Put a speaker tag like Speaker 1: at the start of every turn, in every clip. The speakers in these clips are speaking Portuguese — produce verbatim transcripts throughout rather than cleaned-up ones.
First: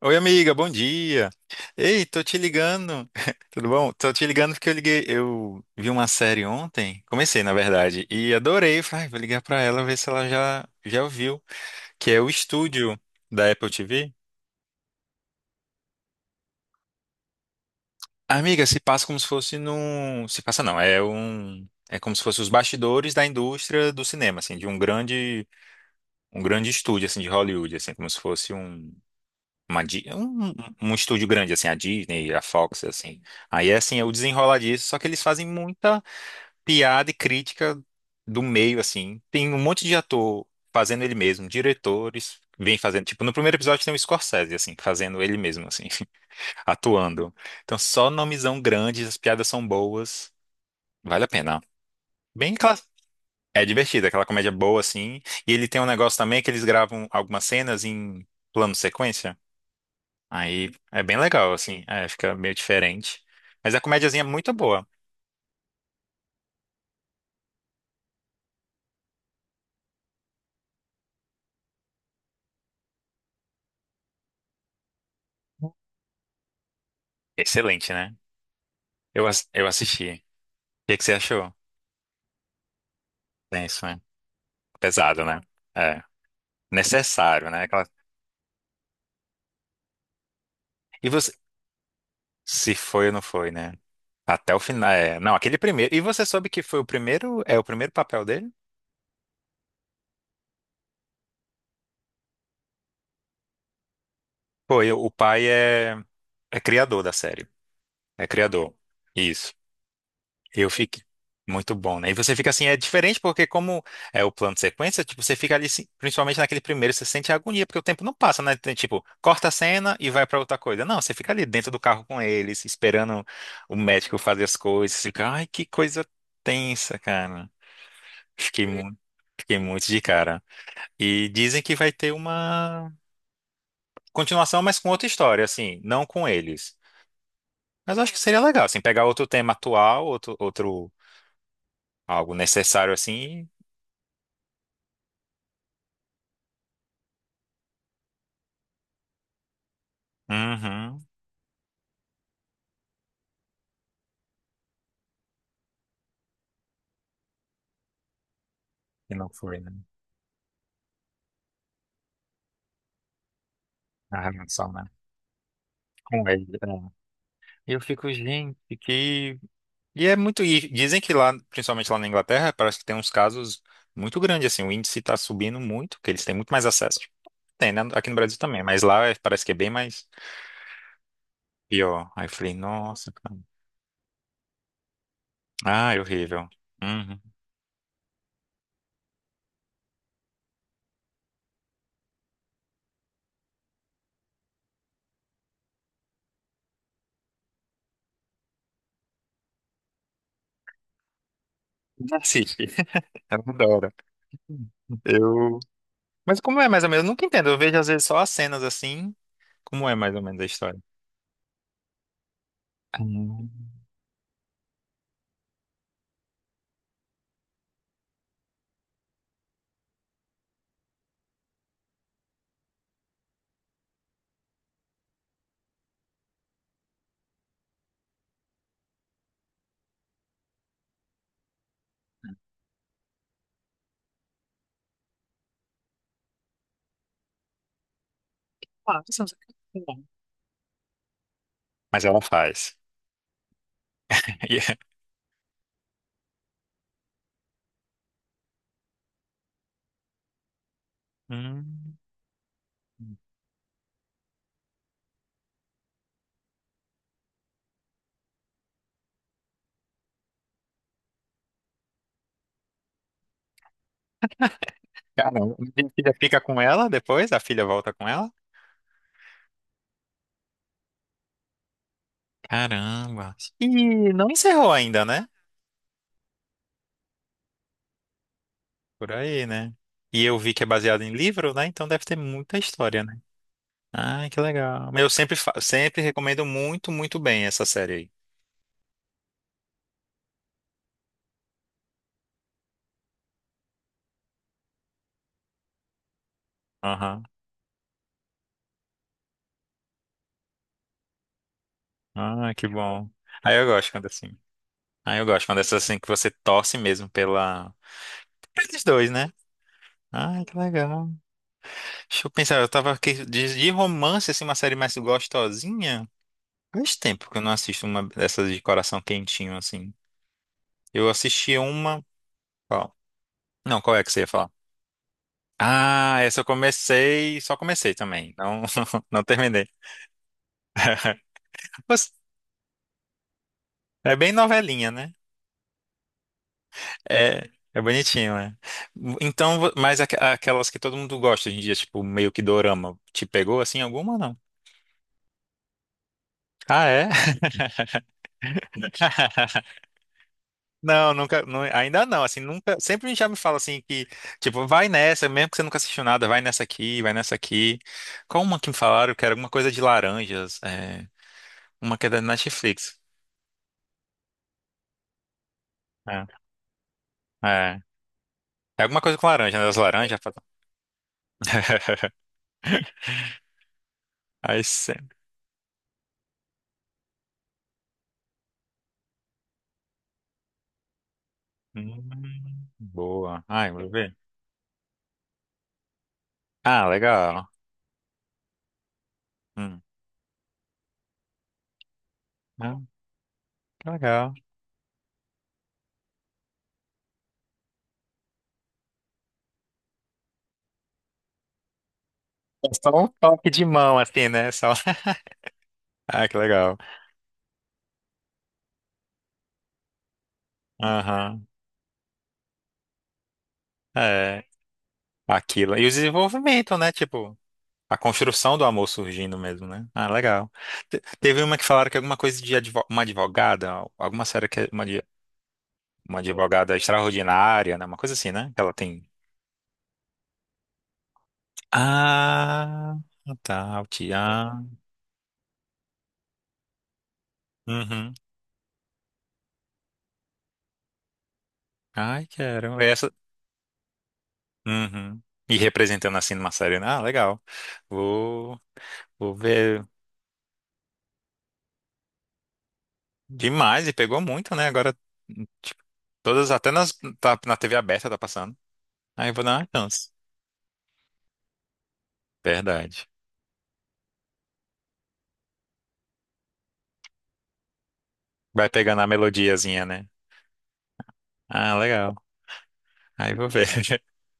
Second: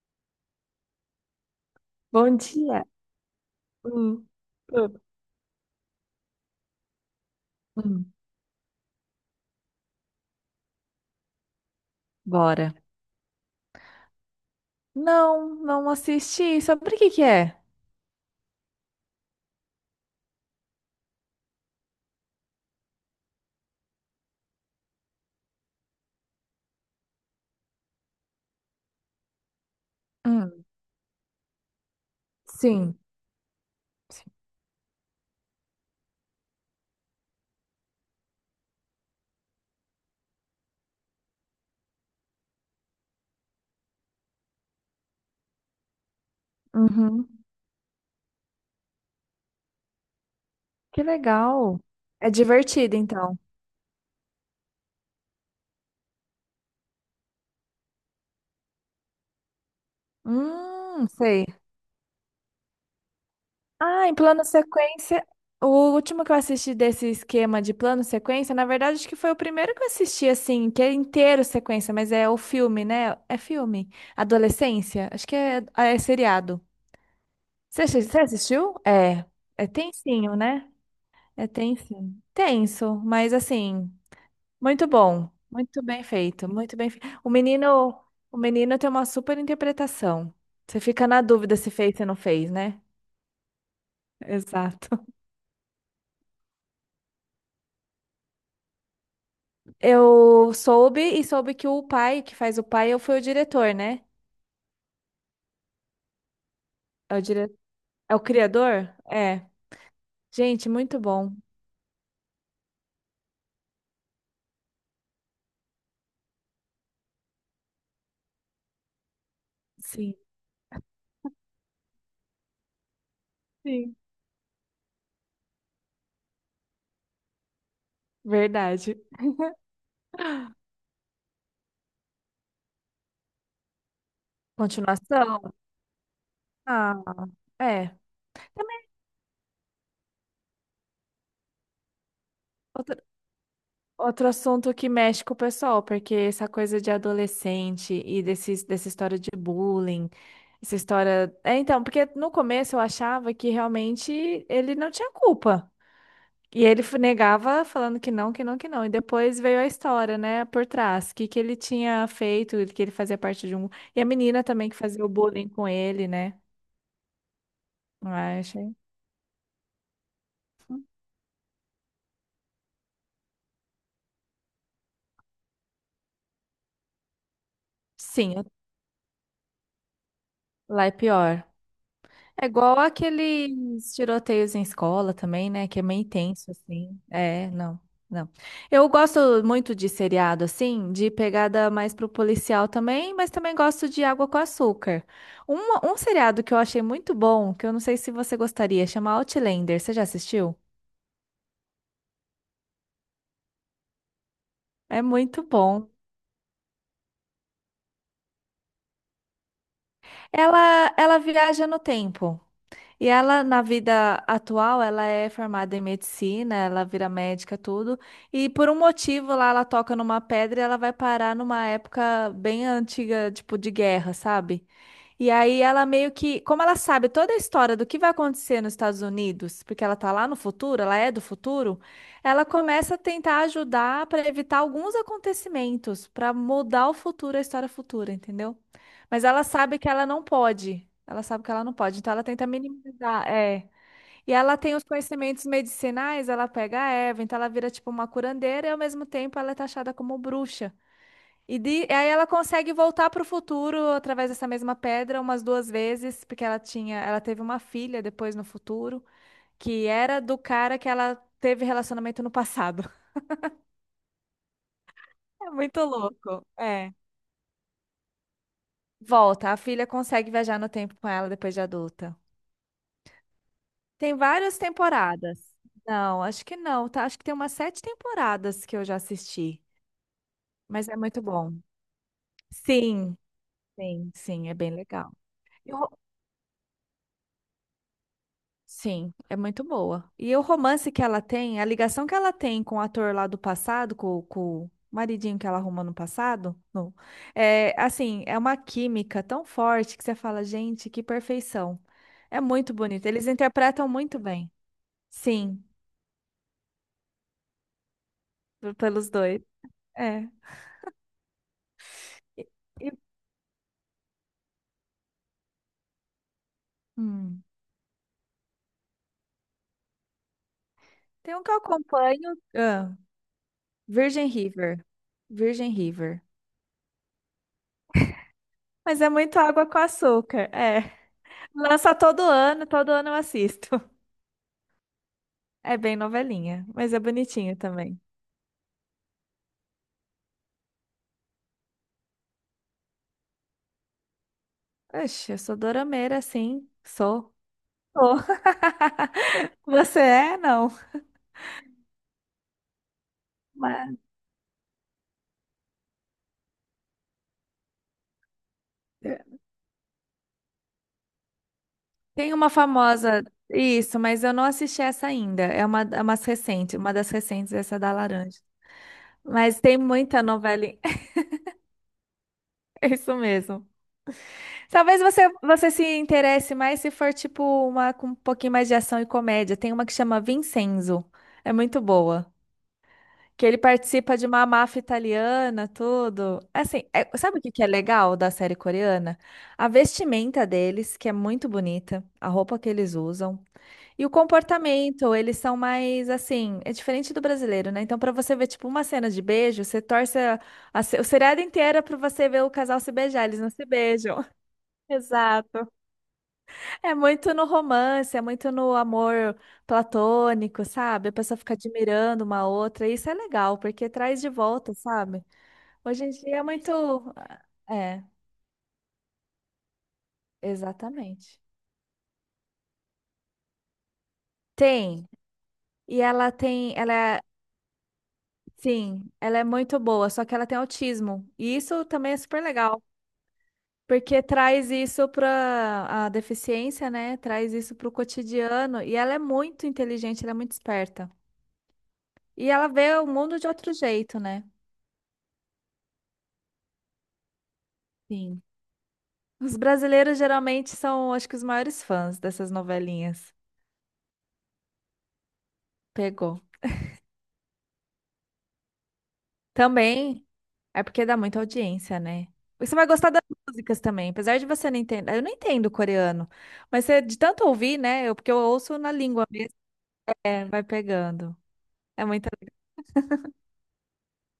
Speaker 1: Oi, amiga, bom dia. Ei, tô
Speaker 2: Bom
Speaker 1: te
Speaker 2: dia.
Speaker 1: ligando. Tudo bom? Tô te
Speaker 2: Hum,
Speaker 1: ligando porque eu
Speaker 2: hum,
Speaker 1: liguei, eu vi uma série ontem, comecei na verdade,
Speaker 2: hum,
Speaker 1: e adorei. Falei, "Ai, vou ligar pra ela ver se ela já já ouviu, que é o
Speaker 2: bora.
Speaker 1: Estúdio da Apple T V"
Speaker 2: Não, não assisti. Sobre o que que é?
Speaker 1: Amiga, se passa como se fosse num, se passa não, é um é como se fosse os bastidores da indústria do cinema, assim, de um grande um grande estúdio assim de Hollywood, assim, como se fosse um Uma, Di- um,
Speaker 2: Hum,
Speaker 1: um estúdio grande, assim, a Disney, a Fox,
Speaker 2: sim.
Speaker 1: assim. Aí, assim, é o
Speaker 2: Sim.
Speaker 1: desenrolar disso, só que eles fazem muita piada e crítica do meio, assim. Tem um monte de ator fazendo ele mesmo, diretores vêm fazendo. Tipo, no primeiro episódio tem o Scorsese, assim, fazendo ele mesmo, assim,
Speaker 2: Uhum.
Speaker 1: atuando. Então, só nomezão grande, as piadas são boas,
Speaker 2: Que
Speaker 1: vale a pena.
Speaker 2: legal. É
Speaker 1: Bem classe.
Speaker 2: divertido, então.
Speaker 1: É divertido, aquela comédia boa, assim. E ele tem um negócio também que eles gravam algumas cenas em plano sequência. Aí é
Speaker 2: Hum,
Speaker 1: bem
Speaker 2: sei.
Speaker 1: legal, assim. É, fica meio diferente. Mas a
Speaker 2: Ah, em
Speaker 1: comédiazinha é
Speaker 2: plano
Speaker 1: muito boa.
Speaker 2: sequência. O último que eu assisti desse esquema de plano sequência, na verdade, acho que foi o primeiro que eu assisti, assim, que é inteiro sequência, mas é o filme, né? É filme. Adolescência. Acho que é, é seriado. Você
Speaker 1: Excelente,
Speaker 2: assi-
Speaker 1: né?
Speaker 2: você assistiu? É.
Speaker 1: Eu, ass- eu
Speaker 2: É
Speaker 1: assisti.
Speaker 2: tensinho, né?
Speaker 1: O que que você
Speaker 2: É
Speaker 1: achou?
Speaker 2: tenso. Tenso, mas
Speaker 1: Tenso,
Speaker 2: assim,
Speaker 1: né?
Speaker 2: muito
Speaker 1: Pesado,
Speaker 2: bom.
Speaker 1: né?
Speaker 2: Muito
Speaker 1: É.
Speaker 2: bem feito, muito bem feito. O
Speaker 1: Necessário, né? Aquela...
Speaker 2: menino, o menino tem uma super interpretação. Você fica
Speaker 1: E
Speaker 2: na
Speaker 1: você.
Speaker 2: dúvida se fez, se não fez,
Speaker 1: Se
Speaker 2: né?
Speaker 1: foi ou não foi, né? Até o final.
Speaker 2: Exato.
Speaker 1: É. Não, aquele primeiro. E você soube que foi o primeiro. É o primeiro papel dele?
Speaker 2: Eu soube e soube que o pai, que faz o pai, eu fui o diretor, né?
Speaker 1: Foi. O pai é, é criador da
Speaker 2: É o dire...
Speaker 1: série.
Speaker 2: é o
Speaker 1: É criador.
Speaker 2: criador? É.
Speaker 1: Isso.
Speaker 2: Gente,
Speaker 1: Eu
Speaker 2: muito
Speaker 1: fiquei
Speaker 2: bom.
Speaker 1: muito bom, né? E você fica assim, é diferente porque como é o plano de sequência, tipo, você fica ali, assim, principalmente naquele primeiro, você sente a agonia, porque o tempo não passa, né? Tem, tipo, corta a cena e
Speaker 2: Sim.
Speaker 1: vai pra outra coisa. Não, você fica ali dentro do carro com eles, esperando o
Speaker 2: Sim.
Speaker 1: médico fazer as coisas. Você fica, ai, que coisa tensa, cara. Fiquei
Speaker 2: Verdade.
Speaker 1: muito, fiquei muito de cara. E dizem que vai ter uma continuação, mas com outra
Speaker 2: Continuação?
Speaker 1: história, assim, não com eles.
Speaker 2: Ah, é.
Speaker 1: Mas eu acho que seria legal, assim,
Speaker 2: Também.
Speaker 1: pegar outro tema atual, outro, outro algo necessário assim.
Speaker 2: Outro assunto que mexe com o pessoal, porque essa coisa de adolescente e desses, dessa história de bullying, essa
Speaker 1: Uhum.
Speaker 2: história. É, então, porque no começo eu achava que realmente ele não tinha culpa. E ele f- negava falando que não, que não, que não. E
Speaker 1: E não
Speaker 2: depois veio
Speaker 1: foi,
Speaker 2: a
Speaker 1: né?
Speaker 2: história, né, por trás, que que ele tinha feito, que ele fazia parte de um. E a
Speaker 1: A
Speaker 2: menina também
Speaker 1: relação,
Speaker 2: que
Speaker 1: né?
Speaker 2: fazia o bullying com ele,
Speaker 1: Com
Speaker 2: né?
Speaker 1: ele, né? E eu fico,
Speaker 2: Ah, eu
Speaker 1: gente,
Speaker 2: achei.
Speaker 1: que. E é muito. E dizem que lá, principalmente lá na Inglaterra, parece que tem uns casos muito grandes, assim. O índice tá subindo muito, que eles têm muito mais acesso. Tem, né? Aqui no Brasil
Speaker 2: Sim,
Speaker 1: também, mas lá é- parece que é bem mais
Speaker 2: lá é pior.
Speaker 1: pior. Aí eu
Speaker 2: É
Speaker 1: falei,
Speaker 2: igual
Speaker 1: nossa, cara.
Speaker 2: aqueles tiroteios em escola também, né? Que é
Speaker 1: Ah, é
Speaker 2: meio
Speaker 1: horrível.
Speaker 2: intenso, assim.
Speaker 1: Uhum.
Speaker 2: É, não, não. Eu gosto muito de seriado, assim, de pegada mais pro policial também, mas também gosto de Água com Açúcar. Um, um seriado que eu achei muito bom, que eu não sei se você gostaria, chama Outlander. Você já assistiu?
Speaker 1: Não assiste. Eu adoro.
Speaker 2: É muito
Speaker 1: Eu.
Speaker 2: bom.
Speaker 1: Mas como é mais ou menos? Eu nunca entendo. Eu vejo às vezes só as cenas assim. Como é mais ou menos a história?
Speaker 2: Ela, ela viaja no tempo. E ela, na vida atual, ela é formada em medicina, ela vira médica, tudo. E por um motivo lá, ela toca numa pedra e ela vai parar numa época bem antiga, tipo, de guerra, sabe? E aí ela meio que, como ela sabe toda a história do que vai acontecer nos Estados Unidos, porque ela tá lá no futuro, ela é do futuro, ela começa a tentar ajudar para evitar alguns acontecimentos, para mudar o futuro, a história futura, entendeu?
Speaker 1: Ah, você
Speaker 2: Mas
Speaker 1: não sabe
Speaker 2: ela sabe que
Speaker 1: cozinhar.
Speaker 2: ela não pode. Ela sabe que ela não pode,
Speaker 1: Mas
Speaker 2: então
Speaker 1: ela
Speaker 2: ela tenta
Speaker 1: faz.
Speaker 2: minimizar, é. E ela tem
Speaker 1: E-
Speaker 2: os conhecimentos medicinais, ela pega a erva, então ela vira tipo uma curandeira e ao mesmo tempo ela é taxada como bruxa. E de-
Speaker 1: Hum.
Speaker 2: e aí ela consegue voltar para o futuro através dessa mesma pedra umas duas vezes, porque ela tinha, ela teve uma filha depois no futuro, que era do cara que ela teve relacionamento no passado. É
Speaker 1: Caramba, e
Speaker 2: muito
Speaker 1: a filha fica
Speaker 2: louco.
Speaker 1: com ela
Speaker 2: É.
Speaker 1: depois? A filha volta com ela?
Speaker 2: Volta, a filha consegue viajar no tempo com ela depois de adulta.
Speaker 1: Caramba. E
Speaker 2: Tem
Speaker 1: não
Speaker 2: várias
Speaker 1: encerrou ainda, né?
Speaker 2: temporadas. Não, acho que não, tá? Acho que tem umas sete temporadas que eu já
Speaker 1: Por aí,
Speaker 2: assisti,
Speaker 1: né? E eu vi que é
Speaker 2: mas é
Speaker 1: baseado em
Speaker 2: muito bom.
Speaker 1: livro, né? Então deve ter muita história,
Speaker 2: Sim,
Speaker 1: né?
Speaker 2: sim,
Speaker 1: Ai, que
Speaker 2: sim, é bem
Speaker 1: legal. Mas eu
Speaker 2: legal.
Speaker 1: sempre, fa-
Speaker 2: E o ro-
Speaker 1: sempre recomendo muito, muito bem essa série aí.
Speaker 2: sim, é muito boa. E o romance que ela tem, a ligação que ela tem com o ator lá do passado, com, com o maridinho que ela arrumou no passado, no,
Speaker 1: Aham.
Speaker 2: é assim, é uma química tão forte que você fala, gente, que perfeição. É
Speaker 1: Ah, que
Speaker 2: muito bonito.
Speaker 1: bom.
Speaker 2: Eles
Speaker 1: Aí eu
Speaker 2: interpretam
Speaker 1: gosto quando é
Speaker 2: muito
Speaker 1: assim.
Speaker 2: bem.
Speaker 1: Aí eu gosto quando é
Speaker 2: Sim,
Speaker 1: assim que você torce mesmo pela...
Speaker 2: p-
Speaker 1: Pelos dois,
Speaker 2: pelos
Speaker 1: né?
Speaker 2: dois. É.
Speaker 1: Ai, que legal. Deixa eu
Speaker 2: E-
Speaker 1: pensar, eu tava
Speaker 2: e-
Speaker 1: aqui de, de romance, assim, uma série mais gostosinha. Faz tempo que eu
Speaker 2: hum.
Speaker 1: não assisto uma dessas de coração quentinho, assim. Eu
Speaker 2: Tem um que
Speaker 1: assisti
Speaker 2: eu
Speaker 1: uma.
Speaker 2: acompanho,
Speaker 1: Qual?
Speaker 2: ah,
Speaker 1: Não, qual é que você ia
Speaker 2: Virgin
Speaker 1: falar?
Speaker 2: River. Virgin
Speaker 1: Ah,
Speaker 2: River.
Speaker 1: essa eu comecei, só comecei também. Não,
Speaker 2: Mas é
Speaker 1: não
Speaker 2: muito
Speaker 1: terminei.
Speaker 2: água com açúcar. É. Lança
Speaker 1: Mas
Speaker 2: todo ano, todo ano eu assisto.
Speaker 1: é bem novelinha, né?
Speaker 2: É bem novelinha, mas é
Speaker 1: É,
Speaker 2: bonitinho
Speaker 1: é
Speaker 2: também.
Speaker 1: bonitinho, né? Então, vo- mas aqu- aquelas que todo mundo gosta hoje em dia, tipo, meio que dorama, te pegou assim alguma ou não?
Speaker 2: Oxe, eu sou dorameira, sim.
Speaker 1: Ah, é?
Speaker 2: Sou. Sou. Você é? Não.
Speaker 1: Não, nunca, não- ainda não, assim, nunca, sempre já me fala assim
Speaker 2: Mas-
Speaker 1: que, tipo, vai nessa, mesmo que você nunca assistiu nada, vai nessa aqui, vai nessa aqui. Qual uma que me falaram que era
Speaker 2: é,
Speaker 1: alguma coisa de laranjas, é, uma que é da
Speaker 2: Tem uma
Speaker 1: Netflix.
Speaker 2: famosa, isso, mas eu não assisti essa ainda. É uma, é
Speaker 1: É,
Speaker 2: umas recente, uma das recentes, essa
Speaker 1: é,
Speaker 2: da laranja.
Speaker 1: é alguma coisa com laranja,
Speaker 2: Mas
Speaker 1: né? Das
Speaker 2: tem
Speaker 1: laranjas.
Speaker 2: muita
Speaker 1: Fala...
Speaker 2: novela. É isso mesmo.
Speaker 1: Aí você...
Speaker 2: Talvez você, você se interesse mais se for tipo uma com um pouquinho mais de ação e comédia. Tem uma que chama Vincenzo. É muito boa.
Speaker 1: Hum, boa.
Speaker 2: Que ele
Speaker 1: Ai, vou ver.
Speaker 2: participa de uma máfia italiana, tudo. Assim,
Speaker 1: Ah,
Speaker 2: é- sabe o
Speaker 1: legal.
Speaker 2: que que é legal da série coreana? A
Speaker 1: Hum.
Speaker 2: vestimenta deles, que é muito bonita, a roupa que
Speaker 1: Ah,
Speaker 2: eles usam,
Speaker 1: que
Speaker 2: e o
Speaker 1: legal.
Speaker 2: comportamento, eles são mais assim, é diferente do brasileiro, né? Então, pra você ver tipo uma cena de beijo, você torce a, a, se- o seriado inteiro é pra você ver o
Speaker 1: É
Speaker 2: casal
Speaker 1: só
Speaker 2: se
Speaker 1: um
Speaker 2: beijar, eles não
Speaker 1: toque de
Speaker 2: se
Speaker 1: mão,
Speaker 2: beijam.
Speaker 1: assim, né? Só...
Speaker 2: Exato.
Speaker 1: Ah, que legal.
Speaker 2: É muito no romance, é muito no amor platônico, sabe? A pessoa
Speaker 1: Aham.
Speaker 2: fica admirando uma outra, e isso é legal, porque traz de
Speaker 1: É.
Speaker 2: volta, sabe?
Speaker 1: Aquilo. E o
Speaker 2: Hoje em dia é muito.
Speaker 1: desenvolvimento, né? Tipo. A
Speaker 2: É,
Speaker 1: construção do amor surgindo mesmo, né? Ah, legal. Te-
Speaker 2: exatamente.
Speaker 1: teve uma que falaram que alguma coisa de advo- uma advogada, alguma série que é uma, de-
Speaker 2: Tem. E
Speaker 1: uma
Speaker 2: ela tem.
Speaker 1: advogada
Speaker 2: Ela é.
Speaker 1: extraordinária, né? Uma coisa assim, né? Que ela tem.
Speaker 2: Sim, ela é muito boa, só que ela tem autismo. E isso também é super legal,
Speaker 1: Ah, tá, o
Speaker 2: porque
Speaker 1: Tian.
Speaker 2: traz isso para a deficiência, né? Traz isso para o
Speaker 1: Uhum.
Speaker 2: cotidiano. E ela é muito inteligente, ela é muito esperta.
Speaker 1: Ai,
Speaker 2: E ela
Speaker 1: quero.
Speaker 2: vê o
Speaker 1: Essa.
Speaker 2: mundo de outro jeito, né?
Speaker 1: Uhum. E representando assim numa série, né? Ah, legal.
Speaker 2: Sim.
Speaker 1: Vou, vou
Speaker 2: Os
Speaker 1: ver
Speaker 2: brasileiros geralmente são, acho que, os maiores fãs dessas novelinhas.
Speaker 1: demais e pegou muito, né? Agora, tipo,
Speaker 2: Pegou.
Speaker 1: todas, até nas, tá, na T V aberta tá passando. Aí eu vou dar uma chance.
Speaker 2: Também é porque dá muita audiência, né? E você vai
Speaker 1: Verdade.
Speaker 2: gostar das músicas também, apesar de você não entender. Eu não entendo coreano, mas você, de tanto ouvir, né? Eu, porque eu
Speaker 1: Vai
Speaker 2: ouço na
Speaker 1: pegando a
Speaker 2: língua mesmo,
Speaker 1: melodiazinha, né?
Speaker 2: é, vai pegando.
Speaker 1: Ah,
Speaker 2: É
Speaker 1: legal.
Speaker 2: muita.
Speaker 1: Aí vou ver.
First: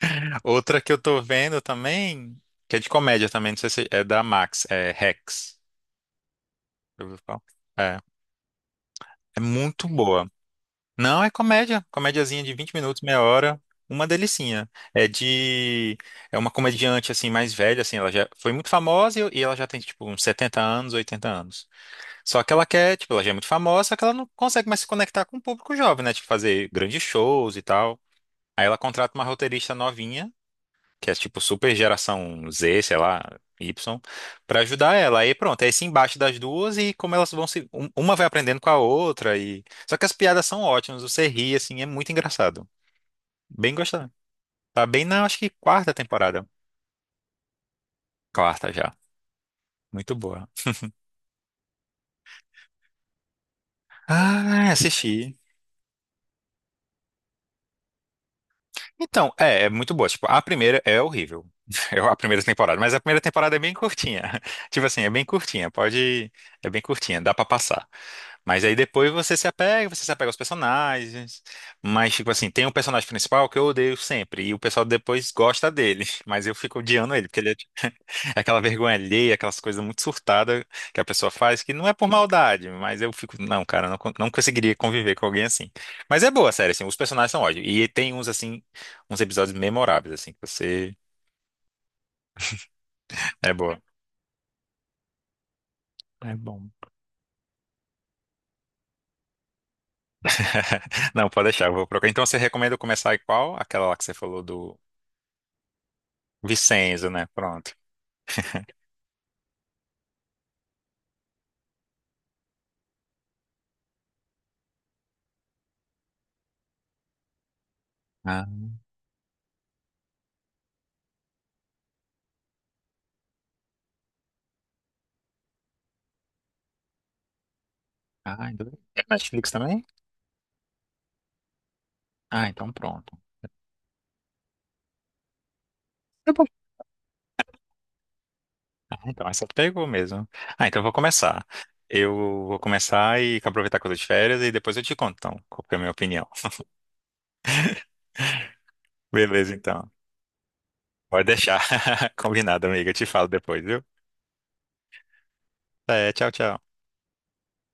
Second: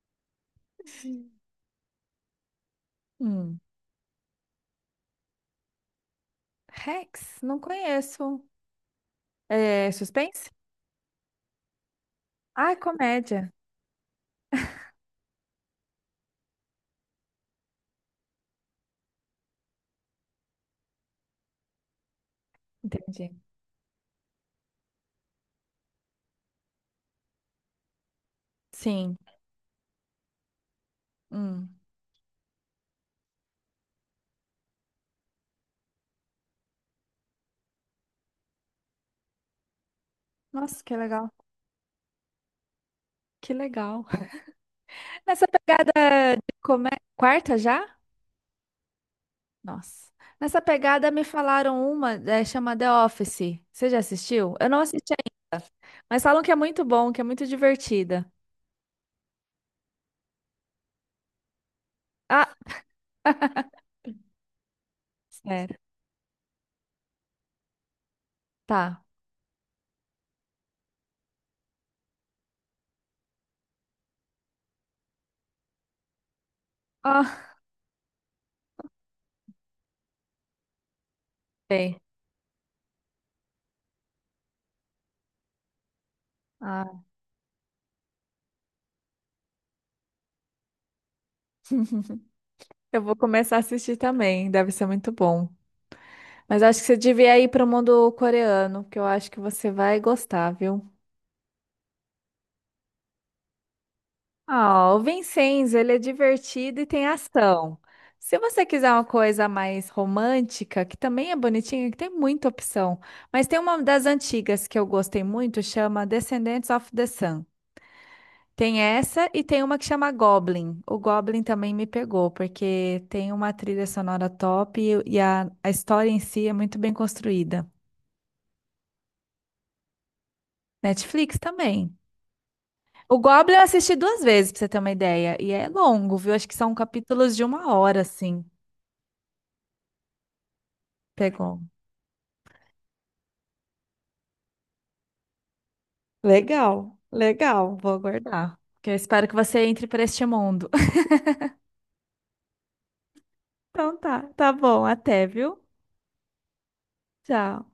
Speaker 1: Outra que eu tô vendo também, que é de comédia também, não
Speaker 2: Hum.
Speaker 1: sei se é da Max, é Rex. Já ouviu falar?
Speaker 2: Rex, não
Speaker 1: É,
Speaker 2: conheço.
Speaker 1: é muito
Speaker 2: É
Speaker 1: boa.
Speaker 2: suspense?
Speaker 1: Não, é comédia, comédiazinha de
Speaker 2: Ah,
Speaker 1: vinte
Speaker 2: é
Speaker 1: minutos, meia
Speaker 2: comédia.
Speaker 1: hora, uma delicinha. É de é uma comediante assim mais velha assim, ela já foi muito famosa e e ela já tem tipo uns setenta anos, oitenta anos. Só que ela quer, tipo, ela já
Speaker 2: Entendi.
Speaker 1: é muito famosa, só que ela não consegue mais se conectar com o público jovem, né? Tipo fazer grandes shows e tal. Aí ela contrata
Speaker 2: Sim.
Speaker 1: uma roteirista novinha que é tipo super
Speaker 2: Hum.
Speaker 1: geração Z, sei lá, Y, pra ajudar ela. Aí pronto, é esse embate das duas e como elas vão se. um- Uma vai aprendendo com a outra e. Só que as piadas são
Speaker 2: Nossa, que
Speaker 1: ótimas, você
Speaker 2: legal.
Speaker 1: ri, assim, é muito engraçado.
Speaker 2: Que
Speaker 1: Bem
Speaker 2: legal.
Speaker 1: gostado. Tá bem na, acho
Speaker 2: Nessa
Speaker 1: que quarta
Speaker 2: pegada
Speaker 1: temporada.
Speaker 2: de comédia, quarta já?
Speaker 1: Quarta já.
Speaker 2: Nossa.
Speaker 1: Muito boa.
Speaker 2: Nessa pegada me falaram uma, é, chama The Office. Você já assistiu? Eu
Speaker 1: Ah,
Speaker 2: não assisti
Speaker 1: assisti.
Speaker 2: ainda, mas falam que é muito bom, que é muito divertida.
Speaker 1: Então, é, é muito boa. Tipo, a primeira é horrível. É a primeira
Speaker 2: Ah,
Speaker 1: temporada, mas a primeira temporada é bem curtinha. Tipo assim, é bem curtinha,
Speaker 2: sério.
Speaker 1: pode, é bem curtinha, dá pra passar. Mas aí
Speaker 2: Tá.
Speaker 1: depois você se apega, você se apega aos personagens. Mas tipo assim, tem um personagem principal que eu odeio sempre e o pessoal depois gosta dele, mas eu fico odiando ele porque ele é,
Speaker 2: Ah,
Speaker 1: tipo, é aquela vergonha alheia, aquelas coisas muito surtadas que a pessoa faz que não é
Speaker 2: bem.
Speaker 1: por maldade, mas eu fico, não, cara, não, con- não conseguiria conviver com alguém assim. Mas é boa a série, assim, os
Speaker 2: Ah,
Speaker 1: personagens são ótimos e tem uns assim uns episódios memoráveis, assim, que você.
Speaker 2: eu vou
Speaker 1: É
Speaker 2: começar a
Speaker 1: boa.
Speaker 2: assistir também, deve ser muito bom.
Speaker 1: É
Speaker 2: Mas
Speaker 1: bom.
Speaker 2: acho que você devia ir para o mundo coreano, que eu acho que você vai gostar, viu?
Speaker 1: Não, pode deixar, eu vou procurar. Então você recomenda eu começar em qual? Aquela lá que você falou do
Speaker 2: Ah, o Vincenzo, ele é divertido e tem
Speaker 1: Vicenzo, né? Pronto.
Speaker 2: ação. Se você quiser uma coisa mais romântica, que também é bonitinha, que tem muita opção, mas tem uma das antigas que eu gostei muito, chama Descendants of the Sun.
Speaker 1: Ah,
Speaker 2: Tem essa e tem uma que chama Goblin. O Goblin também me pegou, porque tem uma trilha sonora top e, e a, a história em si é muito bem construída.
Speaker 1: ah, então- é Netflix também?
Speaker 2: Netflix também.
Speaker 1: Ah, então pronto.
Speaker 2: O Goblin eu assisti duas vezes, pra você ter uma ideia, e é longo,
Speaker 1: Tá
Speaker 2: viu?
Speaker 1: bom.
Speaker 2: Acho que são capítulos de uma hora, assim.
Speaker 1: Ah, então essa pegou mesmo. Ah, então eu vou começar.
Speaker 2: Pegou.
Speaker 1: Eu vou começar e aproveitar que eu tô de férias e depois eu te conto, então, qual que é a minha opinião.
Speaker 2: Legal, legal. Vou aguardar. Porque eu espero que
Speaker 1: Beleza,
Speaker 2: você entre
Speaker 1: então.
Speaker 2: para este mundo.
Speaker 1: Pode deixar. Combinado, amiga. Eu te falo depois, viu?
Speaker 2: Então tá, tá bom. Até, viu?
Speaker 1: É, tchau, tchau.
Speaker 2: Tchau.